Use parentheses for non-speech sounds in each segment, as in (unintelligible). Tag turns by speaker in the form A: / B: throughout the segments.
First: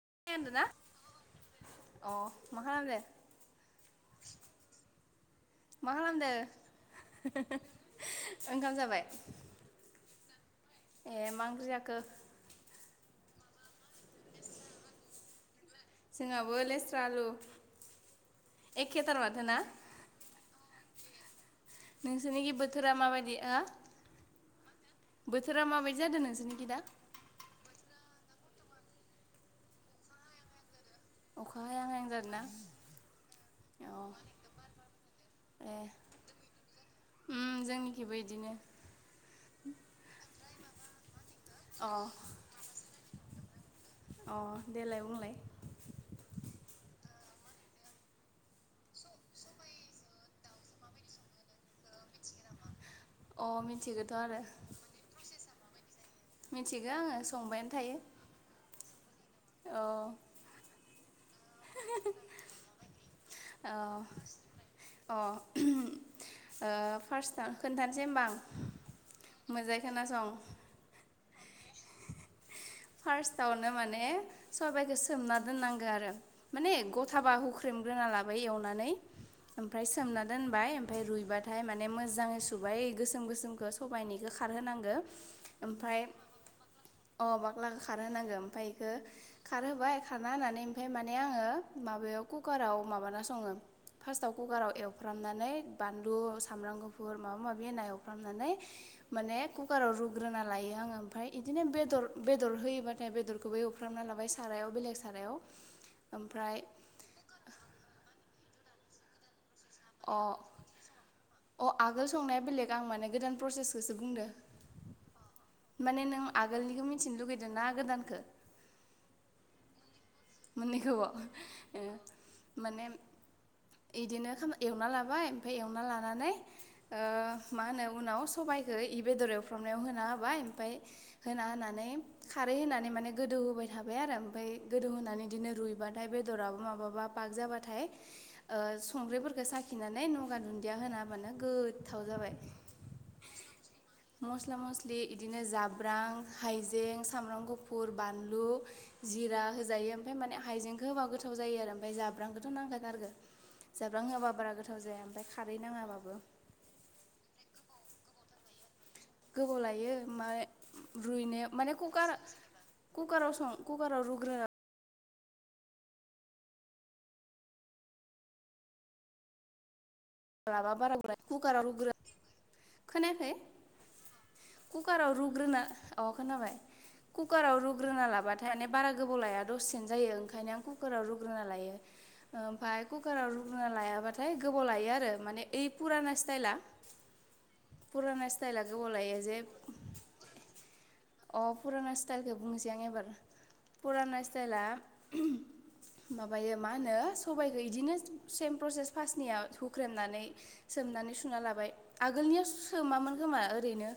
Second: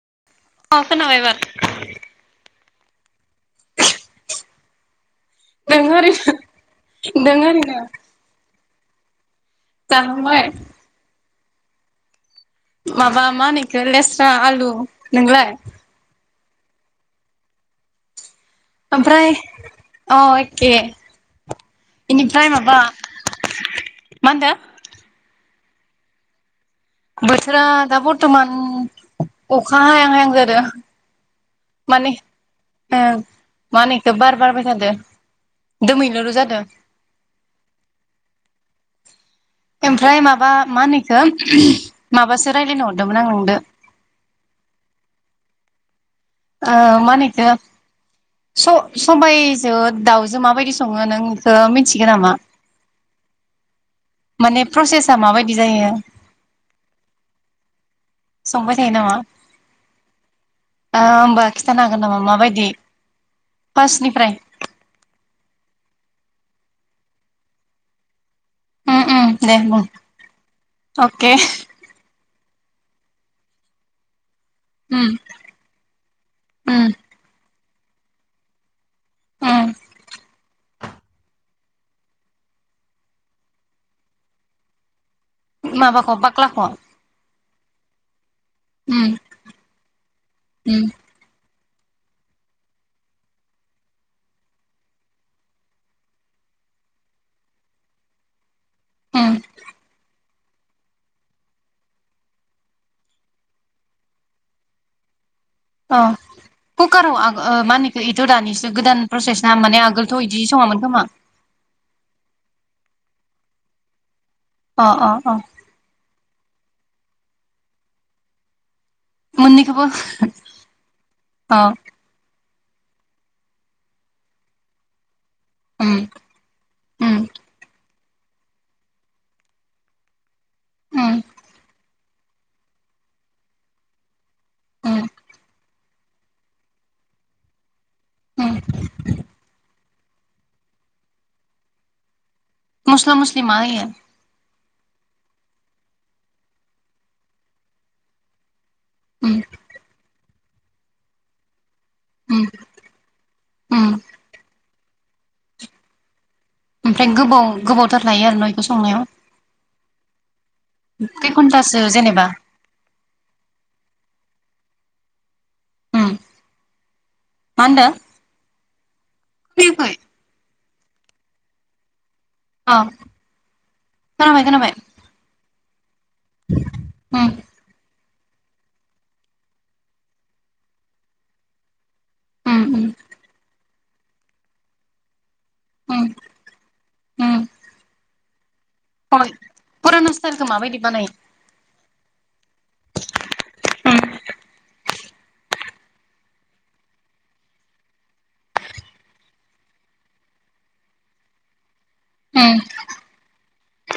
A: (unintelligible) अ म
B: खोनाबाय एबार
A: (unintelligible) मा
B: दों ओरैनो
A: खालामदों
B: दों ओरैनो
A: ओंखाम जाब (unintelligible)
B: जाखांबाय।
A: ए मा ओंख्रि जाखो?
B: माबा मा होनो बेखौ लेस्रा आलु नोंलाय?
A: जोंनहाबो लेस्रा आलु। एखेथार
B: आमफ्राय
A: माथो ना
B: अ एके।
A: नोंसोरनिखि बोथोरा माबायदि ओ बोथो
B: मा होनदो
A: बोथोरा माबायदि जादों नोंसोरनिखिदा?
B: बोथोरा दा बरथमान अखा हायां-हायां जादों।
A: अखा हायां हायां
B: माने
A: जादोंना
B: ओ मा
A: अ
B: होनोखौ बार बारबाय थादों
A: ए
B: दोमैलुलु जादों।
A: उम जोंनिखिबो इदिनो
B: मानो
A: अ
B: माबासो रायज्लायनो हरदोंमोन आं नोंदो।
A: अ देलाय बुंलाय।
B: ओ मा होनोएखौ सबायजों दाउजो माबायदि सङो नों बेखौ मिथिगोन नामा?
A: अ मिथिगोन।
B: माने प्रसेसा माबायदि? बिदि जायो।
A: मिथिगौ आङो संबायानो थायो
B: संबाय थायो नामा
A: औ
B: ओ होमबा खिथानो हागोन नामा माबायदि फार्स्टनिफ्राय
A: औ अ। ओ फार्स्ट खोन्थानोसै होमबा आं।
B: उम
A: मोनजाय खोनासं।
B: केे
A: फार्स्टआवनो माने सबाइखौ
B: उम
A: सोमना दोननांगो आरो माने
B: उम
A: गथाबा हु ख्रेमग्रोना लाबाय एवनानै
B: उम
A: ओमफ्राय सोमना दोनबाय ओमफ्राय रुइबाथाय माने मोजाङै सुबाय गोसोम गोसोमखौ सबायनिखौ खारहोनांगो।
B: माबाखौ बाख्लाखौ?
A: ला खारहोनांगोन। ओमफाय इखो
B: उम
A: खारहोबाय खारना होनानै
B: उम
A: ओमफ्राय माने आङो माबायाव कुकाराव माबाना सङो फार्स्टआव खुखाराव एवफ्रामनानै बानलु सामब्राम गुफुर माबा माबि होना एवफ्रामनानै माने
B: उम
A: खुखाराव रु ग्रोना लायो आङो ओमफाय इदिनो बेदर बेदर होयोबाथाय बेदरखौबो एवफ्रामना लाबाय सारायाव बेलेग सारायाव।
B: अ
A: ओमफ्राय
B: खुखाराव आं ओ मानिखौ इथ' रानि जे गोदान प्रसेस जा माने आगोलथ'
A: अ
B: इदि सङामोन खोमा।
A: अ आगोल संनाया बेलेग आं माने गोदान प्रसेसखौसो बुंदो।
B: अ अ।
A: आगोलनिखौ मिथिनो लुगैदोंना गोदानखो?
B: मोन्नैखोबो।
A: मोन्नैखौबो। माने इदिनो एवना लाबाय ओमफाय एवना
B: उम
A: लानानै
B: उम
A: मा होनो उनाव सबायखौ इ बेदरायाव एवफ्रामनायाव होना होबाय ओमफाय
B: उम
A: होना होनानै खारै होनानै माने गोदौहोबाय थाबाय आरो ओमफ्राय गोदौ
B: उम
A: होनानै रुइबाथाय बेदराबो माबाबा पाग जाबाथाय
B: उम
A: ओ संग्रिफोरखौ साखिनानै नगा दुन्दिया होनाबानो गोथाव जाबाय।
B: मस्ला मस्लि मा होयो?
A: मस्ला मस्लि इदिनो जाब्रां, हाइजें, सामब्राम गुफुर, बानलु,
B: उम
A: जिरा होजायो ओमफ्राय माने हाइजेंखौ होबा गोथाव जायो आरो ओमफ्राय
B: उम
A: जाब्रांखौथ' नांखाथारगोन
B: उम
A: जाब्रां होआबा बारा गोथाव जाया ओमफ्राय खारै नाङाबाबो।
B: ओमफ्राय गोबाव गोबावथार लायो आरो न बेखौ सं
A: गोबाव लायो मा
B: खै
A: रुइनो माने
B: घन्टासो
A: खुखार
B: जेनेबा
A: खुखाराव सं खुखाराव रुग्रोना
B: उम मा होनदों खोनायाखै
A: माबा बारामोनाखै कुकाराव रुग्रो
B: अ
A: खोनायाखै
B: खोनाबाय खोनाबाय
A: कुकाराव रुग्रोना अ खोनाबाय
B: उम
A: कुकाराव रुग्रोना लाब बाथाय माने बारा गोबाव लाया दसे जायो ओंखायनो आं कुकाराव रुग्रोना लायो
B: उम
A: ओमफाय
B: उम
A: कुकाराव रु रुना लायाबाथाय गोबाव लायो आरो माने इ
B: उम
A: फुराना स्टाइला
B: उम
A: फुराना स्थास स्टाइला गोबाव लायो
B: हय
A: जे
B: फुराना स्टाइलखौ माबायदि बानायो
A: अ फुराना स्टाइलखौ बुंनोसै आं एबार
B: उम
A: पुराना स्टाइला माबायो मा होनो सबाइखौ इदिनो सेम प्रसेस फास्नियाव हुख्रेमनानै सोमनानै सुना लाबाय आगोलनियाव
B: उम
A: सोमामोन खोमा। ओरैनो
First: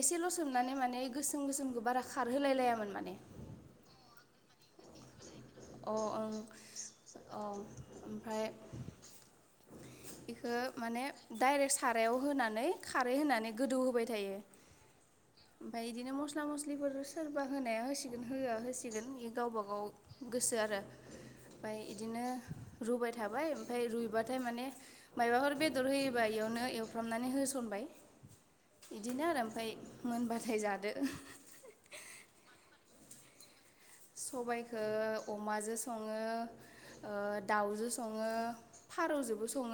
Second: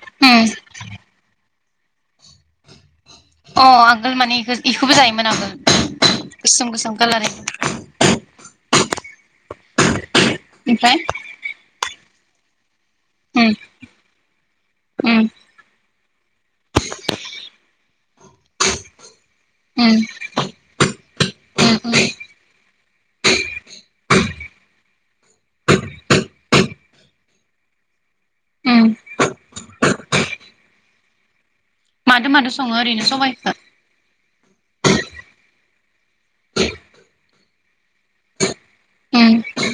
A: एसेल'
B: उम
A: सोमनानै माने गोसोम गोसोमखौ बारा खारहोलाय लायामोन माने।
B: अ आगोल माने बिखोबो जायोमोन आगोल
A: अ ओं
B: गोसोम गोसोम खालार
A: अ इखो माने डाइरेक्ट सा सायाव होनानै खारै होनानै
B: उम
A: गोदौ होबाय थायो।
B: उम
A: ओमफाय इदिनो मस्ला मस्लिफोर सोरबा होनाया होसिगोन होआ होसिगोन बे गावबा गाव
B: उम
A: गोसो आरो
B: उम
A: ओमफाय इदिनो रुबाय थाबाय ओमफाय रुइबाथाय माने मायबाफोर बेदर होयोबा इयावनो एवफ्रामनानै होसनबाय
B: उम
A: इदिनो आरो ओमफाय मोनबाथाय जादो।
B: मादो मादो सङो ओरैनो सबाइखो?
A: सबायखो अमाजों सङो ओ दाउजो सङो
B: उम
A: फारौजोंबो सङो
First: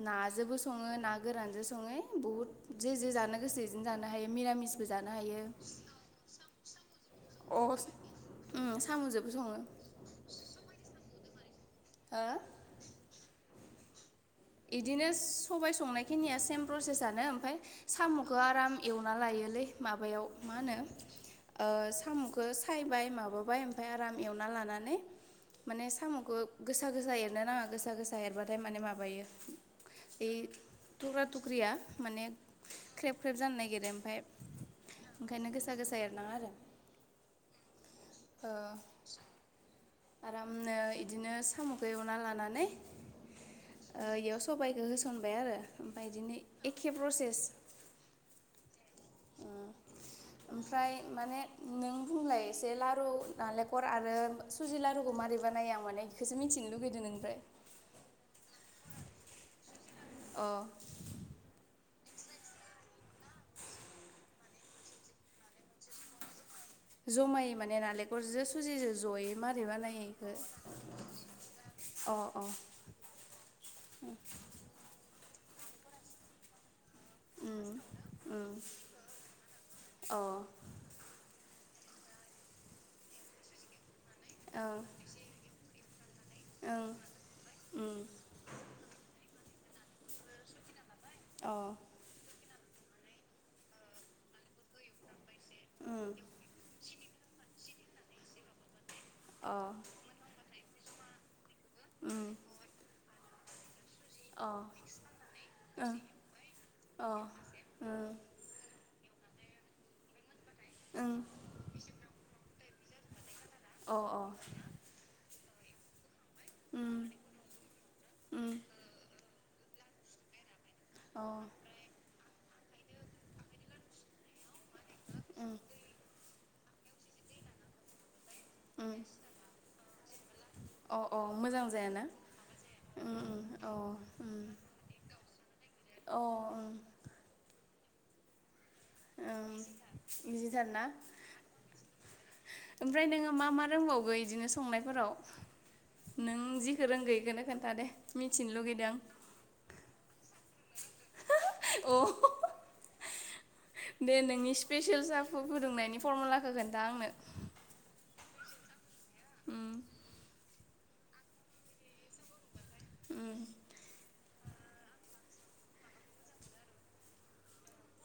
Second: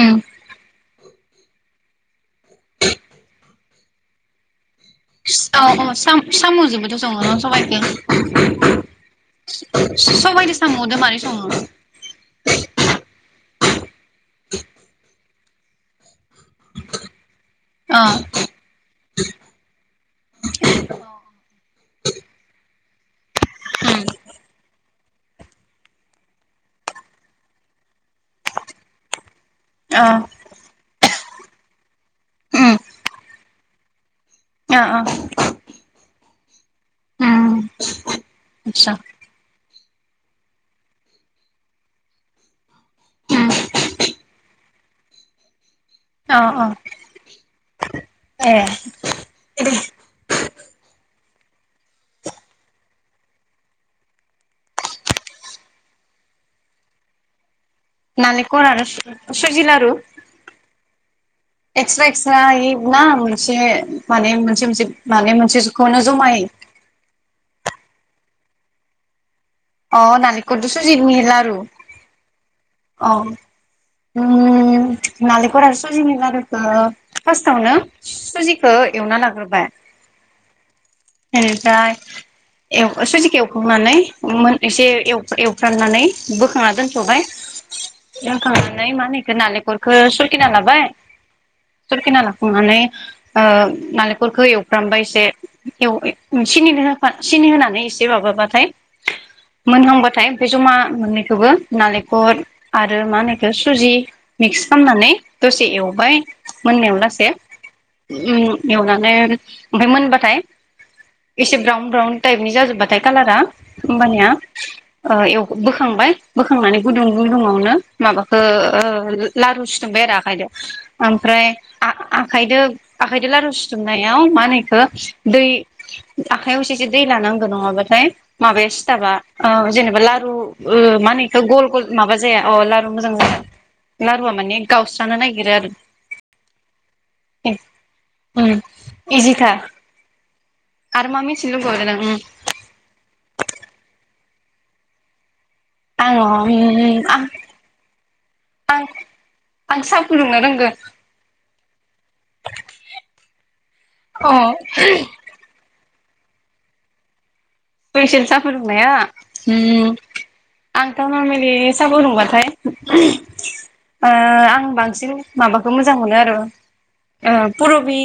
B: उम
A: नाजोंबो सङो ना गोरानजों सङो होय बहुद जे जे जानो गोसो इजोंनो जानो हायो मिरामिसबो जानो हायो
B: औ अ साम साम'जोबोथ सङो न
A: अ
B: सबायाइखो।
A: उम साम'जोंबो सङो
B: सबायदो साम'दो (unintelligible) संङो
A: ओ इदिनो सबाय संनाय खिनिया सेम प्रसेसानो ओमफाय
B: अ
A: साम'खौ आराम एवना लायोलै माबायाव मा होनो ओ साम'खौ सायबाय माबाबाय ओमफाय
B: उम
A: आराम एवना लानानै माने साम'खौ गोसा गोसा एरनो नाङा गोसा गोसा एरबाथाय माने माबायो
B: अ
A: बे थुख्रा थुख्रिया माने
B: उम
A: ख्रेब ख्रेब जानो नागिरो ओमफाय
B: अ
A: ओंखायनो गोसा गोसा एरनाङा आरो। ओ
B: आच्छा
A: आरामनो इदिनो साम'खौ एवना लानानै
B: उम
A: ओ इयाव सबायखौ होसनबाय आरो ओमफाय इदिनो
B: अ अ
A: एखेप्रसेस।
B: ए
A: अ ओमफ्राय माने नों बुंलाय एसे लारु नालेंखर आरो सुजि लारुखौ मारै बानायो आं माने इखोसो मिथिनो लुगैदों नोंनिफ्राय।
B: नालेखर आरो सुजि लारु?
A: अ
B: एक्सट्रा एक्सट्रायै ना मोनसे माने मोनसे मोनसे माने मोनसेखौनो जमायै?
A: जमायै माने नालेंखरजों सुजिजो जयै। मारै
B: अ
A: बानायो बेखौ
B: नालेंखरजों सुजिनि लारु
A: अ अ
B: अ उम नालेखर आरो सुजिनि लारुखो
A: उम
B: फासटावनो
A: उम
B: सुजिखो एवना लाग्रोबाय
A: अ ओं
B: ओमफ्राय एव सुजिखौे एखांनानै मोन
A: ओं
B: एसे एवफ्राननानै
A: उम अ
B: बोखांना
A: उम अ
B: दोनथ'बाय
A: उम
B: दोनथनानै मा होनो इखो नालेंखरखो सुरकिना लाबाय।
A: अ
B: सुरकिना ला लाखांनानै ओ नालेंखरखौ एवफ्रामबाय एसे एव सिनिनि होफा (inaudible) सिनि होनानै एसे माबाबाथाय मोनहांबाथाय ओमफाय जमा मोननैखौबो नालेखर मानो होनो इखो सुजि मिक्स खालामनानै दसे एवबाय मोननायाव
A: ओं
B: लासे
A: अ
B: ओम एवनानै ओमफ्राय मोनबाथाय
A: उम
B: एसे ब्राउन ब्राउन टाइपनि जाजोबबा थाय कालारा
A: ओं अ
B: होमबानिया ओ एव बोखांबाय बोखांनानै
A: उम
B: गुदुं गुदुङावनो माबाखो
A: उम
B: ओ लारु सिथुब्बाय आरो आखाइदो
A: अ
B: ओमफ्राय आ-आखाइदो आखाइदों लारु सिथुमनायाव मानो हो नो दै (inaudible) आखायाव एसेसो दै लानांगौ नङाबाथाय माबाया
A: उम
B: सिथाबा ओ जेनेबा ला औ औ
A: अ अ
B: मानो इखौ
A: मोजां
B: गल गल
A: जायाना
B: माबा जाया अ लारु मोजां जा
A: उम उम अ
B: लारुआ
A: उम
B: माने गावस्रानो नागिरो आरो
A: अ उम
B: उम इजिखा
A: इजिथार ना ओमफ्राय नोङो मा मा रोंबावगोन? बिदिनो संनायफोराव
B: आङो
A: नों जिखौ
B: उम
A: रोंगो
B: आं
A: इखोनो खोन्थादे मिथिनो
B: आं
A: लुगैदों
B: आं सा फुदुंनो रोंगो
A: अह दे
B: अ
A: नोंनि स्पेसियेल साखौ फुदुंनायनि फरमुलाखौ खोनथा आंनो?
B: फइसोन सा फुदुंनाया। उम आंथ'नामिलि सा फुदुंबाथाइ (unintelligible)
A: उम
B: ओह आं आं बांसिन माबाखौ मोजां मोनो आरो ओ पुरबि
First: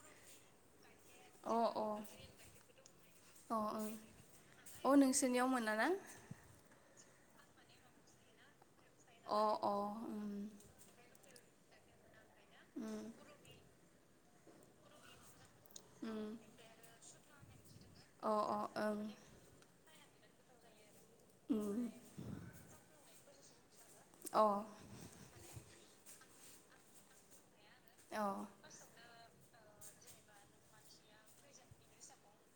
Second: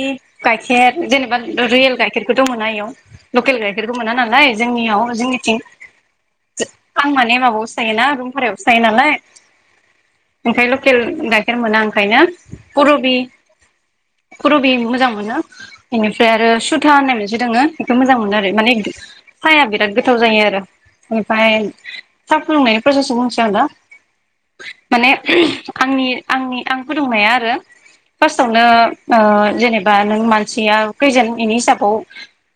B: गाइखेर जेनेबा
A: अ अ
B: रियेल गाइखेरखौथ' मोना इयाव लकेल
A: ओं
B: गाइखेरखौ मोना नालाय
A: अ
B: जोंनियाव
A: नोंसोरनियाव
B: जोंनिथिं
A: मोनाना
B: आं माने माबायावसो थायोना रुम भारायाव सो नालाय
A: अ अ उम
B: ओमफ्राय लकेल गाइ गाइखेर मोना ओंखायनो।
A: उम
B: फुरबि पुरबि मोजां मोनो।
A: उम
B: इनिफ्राय आरो सुथा होननाय (unintelligible) मोनसे दोङो बेखौ मोजां
A: अ
B: मोनो आरो माने
A: अ ओं
B: बिराद गोथाव जायो आरो ओमफ्राय
A: उम
B: साहा फुदुंनायनि प्रसेसखौ बुंसै आं दा
A: अ
B: माने आंनि आंनि आं फुदुंनाया आरो
A: अ
B: फार्स्टआवनो ओ जेनेबा बा नों मानसिया खैजोन इनि हिसाबखौ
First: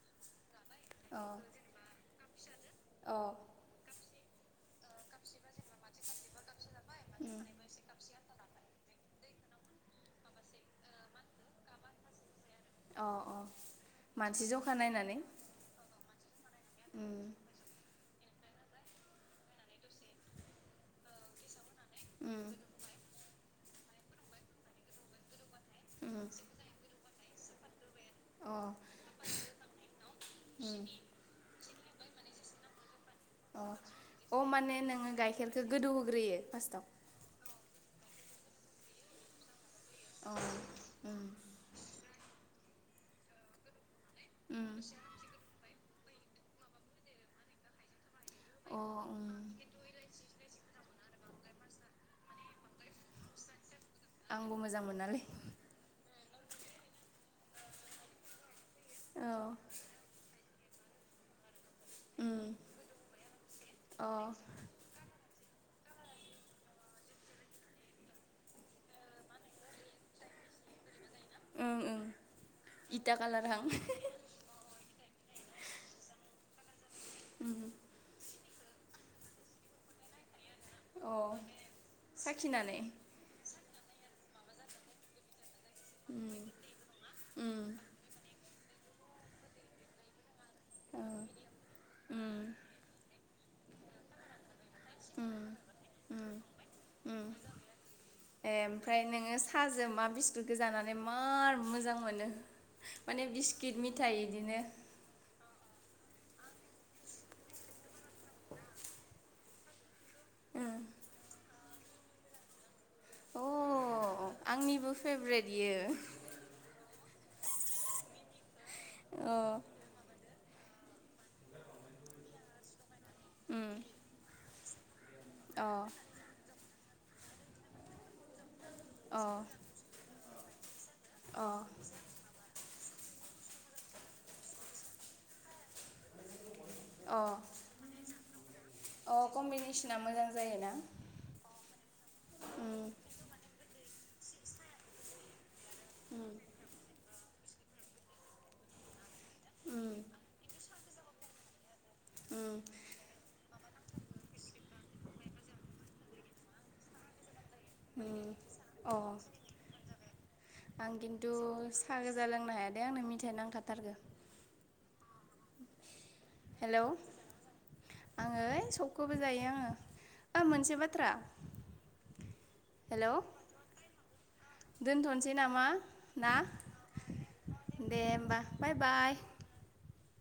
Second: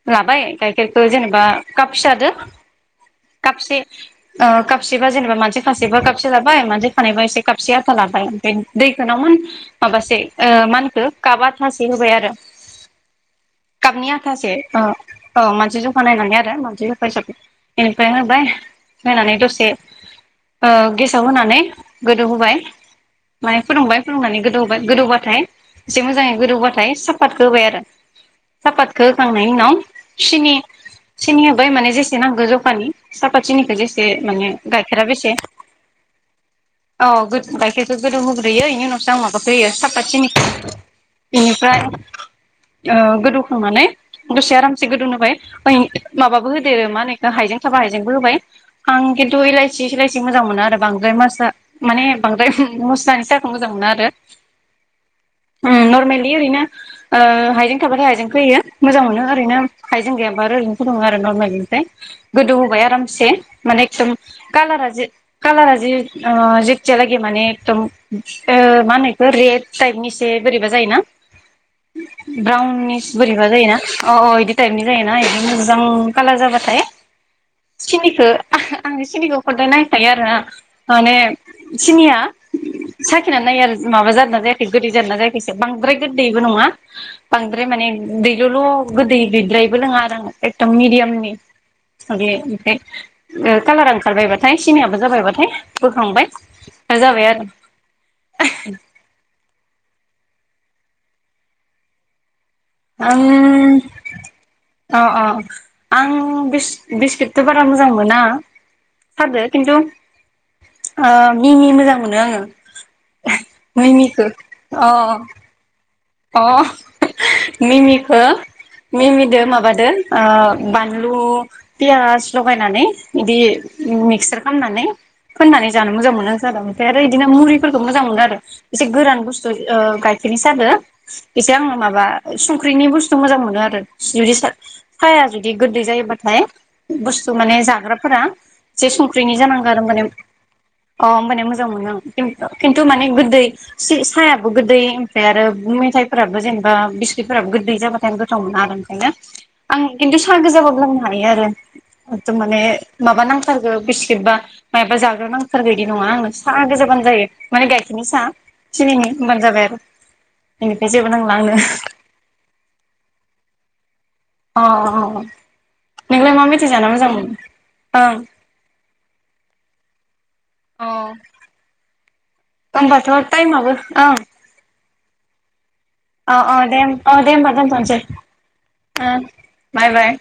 B: लाबाय गाइखेरखौ जेनेबा काप फिसा दो
A: अ
B: काफसे। ओ काफ कापसेबा जेनेबा मानसि खासेबा खाबसे लाबाय मानसि थानायबा एसे कापसे आदा लाबाय दैखो नावमान माबासे ओ मा होनखो खाब आदासे होबाय आरो।
A: अ अ
B: कापनि
A: मानसि
B: आथासे
A: जखा
B: ओ
A: नायनानै
B: औ मानसि ज खा नायनानै आरो मानसि जखा
A: उम
B: हिसाबै। फ्राय होबाय होनानै दसे ओ गेसाव होनानै गोदौ
A: उम
B: होबाय। बाहाय फुदुंबाय फुदुंनानै गोदौबा गोदौबाथाय एसे
A: उम
B: मोजाङै गोदौबाथाय सा पातखो होबाय आरो।
A: अ
B: सापातखौ होखांनायनि उनाव सिनि
A: उम
B: सिनि होबाय माने जेसे नांगौ जखानि सापात
A: अ
B: सिनिखौ जेसे
A: अ
B: माने गाइखेरा
A: नोङो
B: बेसे
A: गाइखेरखौ गोदौहोग्रोयो फार्स्टआव
B: औ। गाइखेरखौ गोदौ होग्रोयो इनि उवसो आं माबाखौ होयो सा
A: अ
B: पातखिनिखो
A: उम
B: बिनिफ्राय ओ गोदौखांनानै दसे
A: उम
B: आरामसे गोदौ होबाय माबो होदेरो मा होनो इखो हाइजें थाबा हायजेंबो होबाय
A: अ
B: आं
A: उम
B: खिन्थु इलाइसि सलाायसि मोजां मोनो आरो बांद्राय मसा माने बांद्राय मस्लानि साहाखौ मोजां मोनो आरो।
A: आंबो मोजां मोनालै।
B: इ ओरैनो ओ हाइजें थाबाथाय हाइजेंखो होयो। मोजां मोनो
A: औ
B: ओरैनो हाइजें गायाबा आरो ओरैनो। फुदुंङो आरो नरमेलि।
A: उम
B: गोदौ होबाय आरामसे माने
A: अ
B: एखदम कालारा जे कालारा जे ओ जेथियालागै माने एकदम ओ मा होनो बेखौ रेड टाइपनि इसे बोरैबा जायोना।
A: ओं ओं इटा
B: ब्राउननिस बोरैबा
A: कालारहां
B: जायोना अ अ इदि टाइपनि जायोना इदि कालार जाबाथाय सिनिखो आं सिलिखौ खदाय नायखायो आरो ना।
A: अ
B: माने सिनिया
A: साखिनानै
B: साखिनानै नायो आरो। माबा जादो ना जायाखै गोदै जानो ना जायाखै। बांद्राय गोद दैबो नङा
A: उम
B: बांद्राय माने दै (unintelligible) गोदै गैद्रायबो लोङा आरो आङो एददम मिडियामनि
A: उम
B: (unintelligible) कलार ओंखारबायबाथाय सिनियाबो जाबायबाथाय बोखांबाय
A: उम
B: जाबाय आरो
A: गोखो जानानै मार मोजां मोनो माने बिस्किट
B: ओं
A: मिथाइ इदिनो
B: अ अ आं बिस्कुटथ' बारा मोजां मोना सादो खिन्थु आ मिमि मोजां मोनो आङो
A: अ
B: मनिखौ अ
A: आंनिबो फेभरेट इयो
B: अ मिमिखौ
A: अ
B: मिमिदो माबादो बानलु पियाज लगायनानै इदि
A: उम
B: मिक्सार खामनानै फोननानै
A: अ
B: जानो मोजां मोनो (inaudible) ओमफ्राय आरो बिदिनो मुरिफोरखौ मोजां मोनो आरो एसे गोरान
A: अ
B: बस्थु गाय बिनि सागो
A: अ
B: इसे आंङो माबा संख्रि संख्रिनि बुस्थु मोजां मोनो आरो जुदि साहाया जुदि गोदै जायोबाथाय
A: अ
B: बुस्थु माने जाग्राफोरा जे
A: अ
B: संख्रिनि जानांगौ आरो
A: कम्बिनेसना
B: होमबानिया
A: मोजां जायोना
B: अ होनबानिया मोजां मोनो आं
A: उम
B: खिन्थु माने गोदै सायाबो गोदै ओमफ्राय आरो मिथाइफोराबो जेनेबा बिस्कुटफोराबो गोदै जाबाथाय आं गोथाव मोना आरो ओंखायनो आं
A: उम
B: खिन्थु सा गोजाब्लाबो लोंनो हायो आरो
A: उम
B: माने माबा नांथारगो बिस्कुतबा मायाबा जाग्रा नांथारगौ इदि नङा आंनो सा गोजाबानो जायो माने गाइखेरनि सा
A: उम अ
B: सिनिनि होनबानो जाबाय आरो बेनिफ्राय
A: आं
B: जेबो
A: खिन्थु
B: नांला आंनो
A: साहा गोजा लोंनो हायादे आंनो मिथाइ नांखाथारगौ आरो
B: अ अ नोंलाय मा मिथाइ
A: हेलौ
B: जाना मोजां मोनो ओं
A: आङो ओइ सबखौबो जायो आङो ओ मोनसे बाथ्रा
B: ओमबाथ
A: हेलौ
B: टाइमाबो ओं
A: दोनथनोसै नामा? ना
B: अ अ दे अ दे होमबा दोनथनोसै
A: दे होमबा बाय
B: बाय बाय